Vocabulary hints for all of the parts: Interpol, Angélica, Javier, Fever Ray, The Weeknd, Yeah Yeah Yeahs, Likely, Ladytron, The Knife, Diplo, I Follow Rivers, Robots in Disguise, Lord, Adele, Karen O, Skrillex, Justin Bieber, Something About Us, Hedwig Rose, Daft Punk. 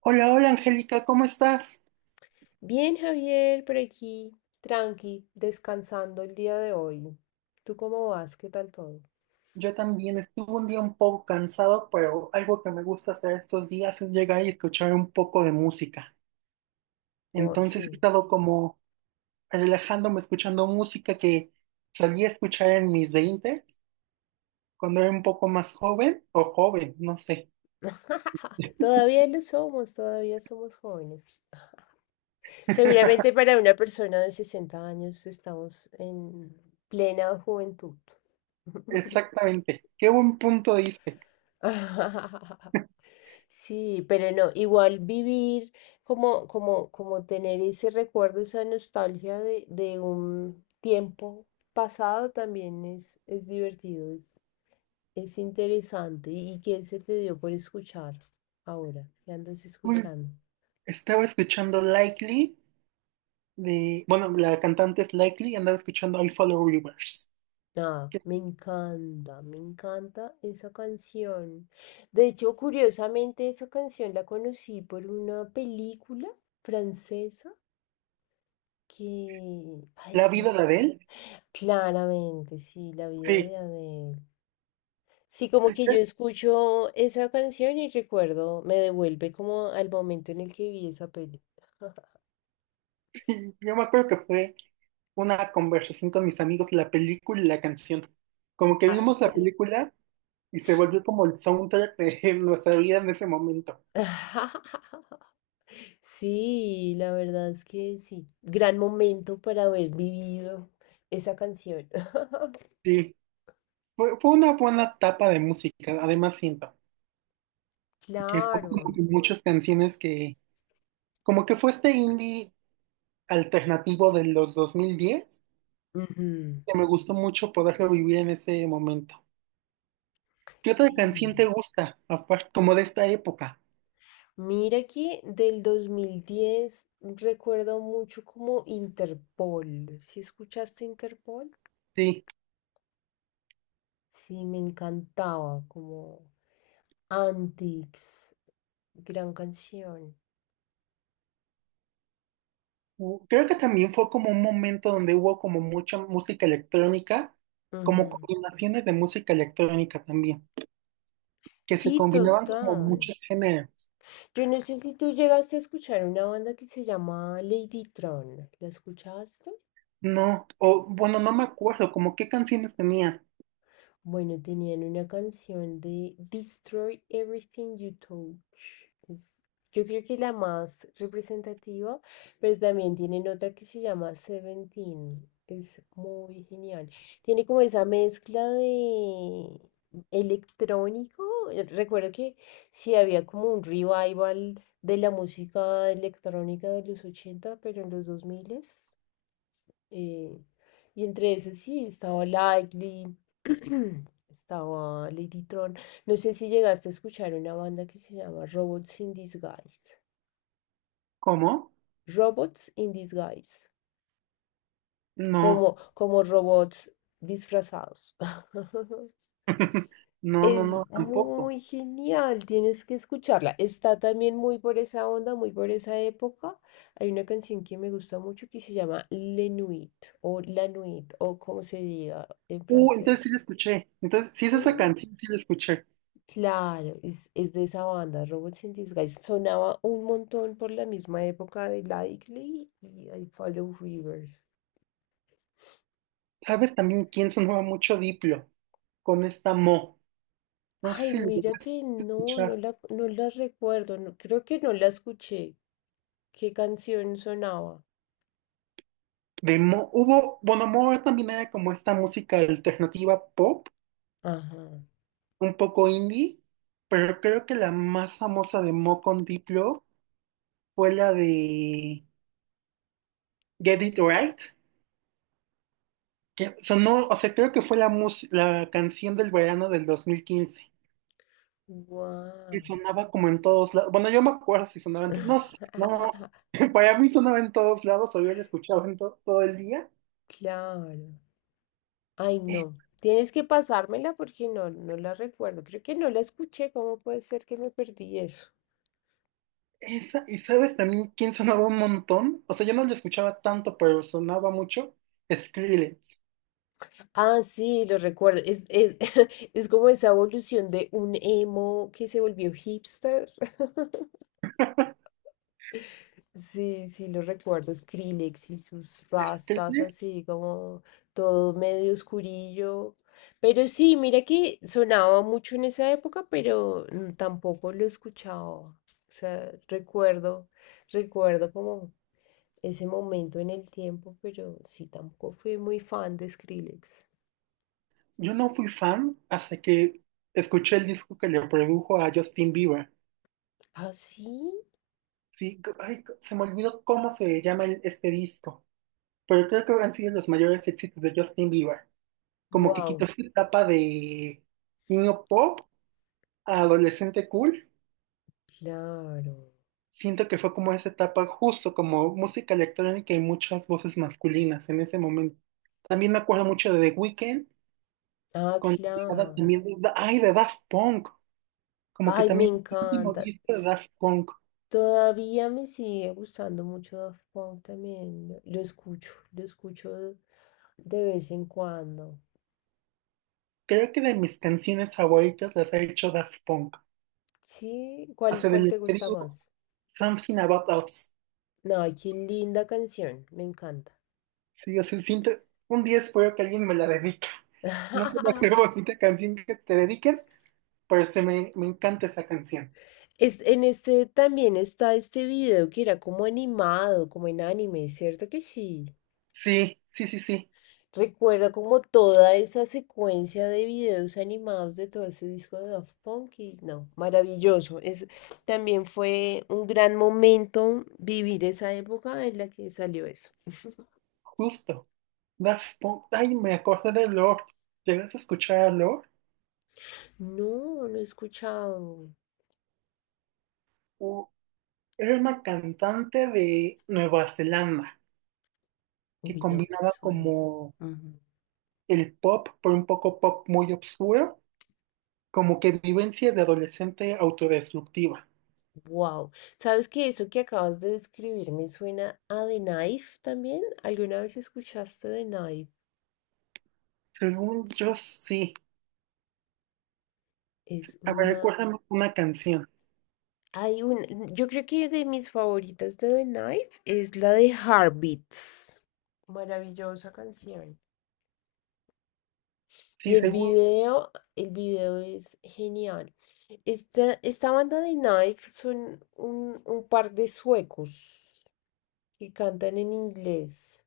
Hola, hola Angélica, ¿cómo estás? Bien, Javier, por aquí, tranqui, descansando el día de hoy. ¿Tú cómo vas? ¿Qué tal todo? Yo también estuve un día un poco cansado, pero algo que me gusta hacer estos días es llegar y escuchar un poco de música. Oh, Entonces he sí. estado como relajándome escuchando música que solía escuchar en mis 20, cuando era un poco más joven, o joven, no sé. Todavía lo somos, todavía somos jóvenes. Seguramente para una persona de 60 años estamos en plena juventud. Exactamente. Qué buen punto diste. Sí, pero no, igual vivir como tener ese recuerdo, esa nostalgia de un tiempo pasado también es, es interesante. ¿Y qué se te dio por escuchar ahora? ¿Qué andas Un- escuchando? Estaba escuchando Likely de, bueno, la cantante es Likely y andaba escuchando I Follow Rivers, Ah, que es... me encanta esa canción. De hecho, curiosamente, esa canción la conocí por una película francesa. Que, ay, La ¿cómo vida de es? Adele. Claramente, sí, la vida Sí. de Adele. Sí, como que yo escucho esa canción y recuerdo, me devuelve como al momento en el que vi esa peli. Sí, yo me acuerdo que fue una conversación con mis amigos, la película y la canción. Como que vimos la Hace- película y se volvió como el soundtrack de nuestra vida en ese momento. Sí, la verdad es que sí. Gran momento para haber vivido esa canción. Sí, fue una buena etapa de música. Además, siento que fue Claro. como que muchas canciones que, como que fue este indie alternativo de los 2010, Ujú. que me gustó mucho poderlo vivir en ese momento. ¿Qué otra Sí. canción te gusta, aparte, como de esta época? Mira que del 2010 recuerdo mucho como Interpol. ¿Si escuchaste Interpol? Sí. Sí, me encantaba, como Antics, gran canción. Creo que también fue como un momento donde hubo como mucha música electrónica, como Ujú. combinaciones de música electrónica también, que se Sí, combinaban como total. muchos géneros. Yo no sé si tú llegaste a escuchar una banda que se llama Lady Tron. ¿La escuchaste? No, o bueno, no me acuerdo, como qué canciones tenía. Bueno, tenían una canción de Destroy Everything You Touch. Es, yo creo que la más representativa, pero también tienen otra que se llama Seventeen. Es muy genial. Tiene como esa mezcla de electrónico. Recuerdo que sí había como un revival de la música electrónica de los 80, pero en los 2000. eh, y entre esas sí, estaba Likely, estaba Ladytron. No sé si llegaste a escuchar una banda que se llama Robots in Disguise. ¿Cómo? Robots in Disguise. No, Como, como robots disfrazados. no, no, Es no, tampoco. muy genial, tienes que escucharla. Está también muy por esa onda, muy por esa época. Hay una canción que me gusta mucho que se llama Le Nuit o La Nuit o como se diga en Entonces sí francés. la escuché. Entonces, sí es esa Sí. canción, sí la escuché. Claro, es de esa banda, Robots in Disguise. Sonaba un montón por la misma época de Likely y I Follow Rivers. ¿Sabes también quién sonaba mucho? Diplo, con esta Mo. No sé Ay, si lo mira llegaste que a no, escuchar. No la recuerdo, no, creo que no la escuché. ¿Qué canción sonaba? Hubo, bueno, Moore también era como esta música alternativa pop, Ajá. un poco indie, pero creo que la más famosa de Mo con Diplo fue la de Get It Right, que sonó, o sea, creo que fue la, la canción del verano del 2015, Wow. y sonaba como en todos lados. Bueno, yo me acuerdo si sonaba en todos, no sé, no. Para mí sonaba en todos lados, o yo la escuchaba en todo el día. Claro. Ay, no. Tienes que pasármela porque no, no la recuerdo. Creo que no la escuché. ¿Cómo puede ser que me perdí eso? Esa, y sabes también quién sonaba un montón, o sea, yo no lo escuchaba tanto, pero sonaba mucho, Skrillex. Ah, sí, lo recuerdo. Es como esa evolución de un emo que se volvió hipster. Sí, sí, lo recuerdo. Skrillex y sus rastas Skrillex, así como todo medio oscurillo. Pero sí, mira que sonaba mucho en esa época, pero tampoco lo escuchaba. O sea, recuerdo como ese momento en el tiempo, pero sí, tampoco fui muy fan de Skrillex. yo no fui fan hasta que escuché el disco que le produjo a Justin Bieber. Ah, sí. Sí, ay, se me olvidó cómo se llama este disco, pero creo que han sido los mayores éxitos de Justin Bieber. Como que quitó Wow, esa etapa de niño pop a adolescente cool. claro. Siento que fue como esa etapa, justo como música electrónica y muchas voces masculinas en ese momento. También me acuerdo mucho de The Weeknd, Ah, con la llegada claro. también de, ay, de Daft Punk, como que Ay, me también el último encanta. disco de Daft Punk. Todavía me sigue gustando mucho Daft Punk también. Lo escucho de vez en cuando. Creo que de mis canciones favoritas las ha hecho Daft Punk. Sí, ¿cuál, Hace cuál del te gusta escribo más? Something About Us. No, qué linda canción, me encanta. Sí, o sea, siento, un día espero que alguien me la dedique. No sé la qué bonita canción que te dediquen, pero me encanta esa canción. Es, en este también está este video que era como animado, como en anime, ¿cierto que sí? Sí, sí, sí, sí, Recuerda como toda esa secuencia de videos animados de todo ese disco de Daft Punk y no, maravilloso. Es, también fue un gran momento vivir esa época en la que salió eso. justo. Daft Punk. Ay, me acordé de Lord. ¿Llegas a escuchar a Lord? No, no he escuchado. U- Era una cantante de Nueva Zelanda que Uy, no me combinaba suena. como el pop, pero un poco pop muy obscuro, como que vivencia de adolescente autodestructiva. Wow. ¿Sabes que eso que acabas de describir me suena a The Knife también? ¿Alguna vez escuchaste The Knife? Según yo, sí. Es A ver, una. recuérdame una canción. Hay yo creo que de mis favoritas de The Knife es la de Heartbeats. Maravillosa canción. Y Sí, según. El video es genial. Esta banda de Knife son un par de suecos que cantan en inglés.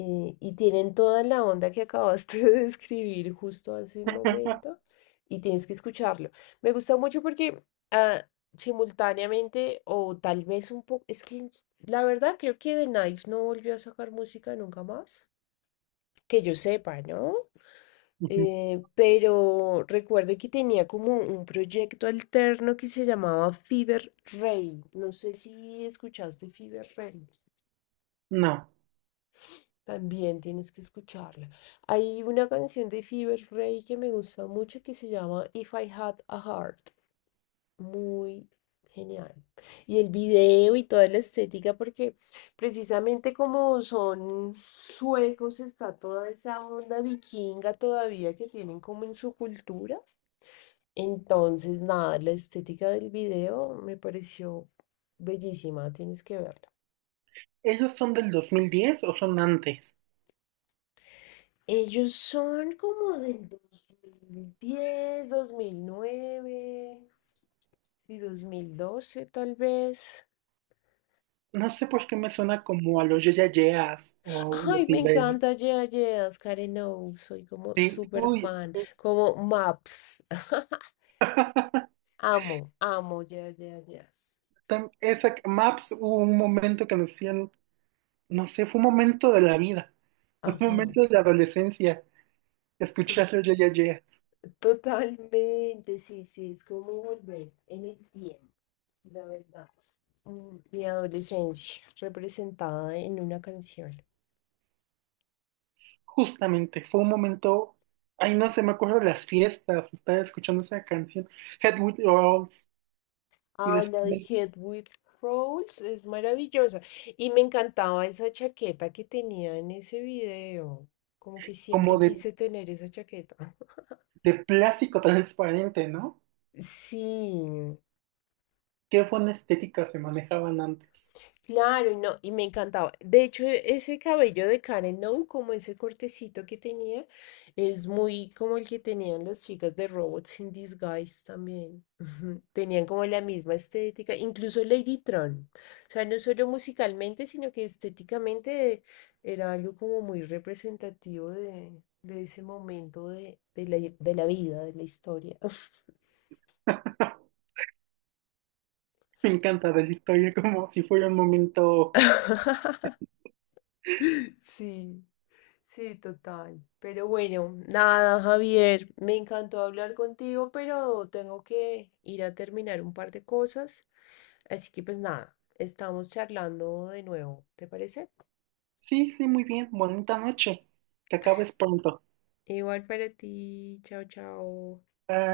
Y tienen toda la onda que acabaste de describir justo hace un momento y tienes que escucharlo. Me gusta mucho porque ah, simultáneamente o tal vez un poco, es que la verdad creo que The Knife no volvió a sacar música nunca más, que yo sepa, ¿no? Ujú. Pero recuerdo que tenía como un proyecto alterno que se llamaba Fever Ray. No sé si escuchaste Fever Ray. No. También tienes que escucharla. Hay una canción de Fever Ray que me gusta mucho que se llama If I Had a Heart. Muy genial. Y el video y toda la estética, porque precisamente como son suecos, está toda esa onda vikinga todavía que tienen como en su cultura. Entonces, nada, la estética del video me pareció bellísima, tienes que verla. ¿Ellos son del 2010 o son antes? Ellos son como del 2010, 2009, sí, 2012 tal vez. No sé por qué me suena como a los Yeya Yeas o los Ay, me Silverio. encanta Yeah Yeahs, Karen O, soy como Sí, súper uy, fan, como Maps. Amo, amo Yeah Yeah Yeahs. Esa, Maps, hubo un momento que nos hacían, no sé, fue un momento de la vida, un Ajá, momento de la adolescencia, to- escucharlo ya, ya, ya. totalmente, sí, sí, es como volver en el tiempo, la verdad. Mm, mi adolescencia representada en una canción. Justamente, fue un momento, ay, no sé, me acuerdo de las fiestas, estaba escuchando esa canción, Head with Rolls, y Ay, la de después Hedwig Rose es maravillosa. Y me encantaba esa chaqueta que tenía en ese video. Como que siempre como quise tener esa chaqueta. de plástico transparente, ¿no? Sí, Qué buena estética se manejaban antes. claro, y no, y me encantaba. De hecho, ese cabello de Karen No, como ese cortecito que tenía, es muy como el que tenían las chicas de Robots in Disguise también. Tenían como la misma estética, incluso Lady Tron. O sea, no solo musicalmente, sino que estéticamente era algo como muy representativo de ese momento de, de la vida, de la historia. Me encanta de la historia, como si fuera un momento, Sí. Sí, total. Pero bueno, nada, Javier, me encantó hablar contigo, pero tengo que ir a terminar un par de cosas. Así que pues nada, estamos charlando de nuevo, ¿te parece? sí, sí, muy bien, bonita noche, que acabes pronto. Igual para ti, chao, chao.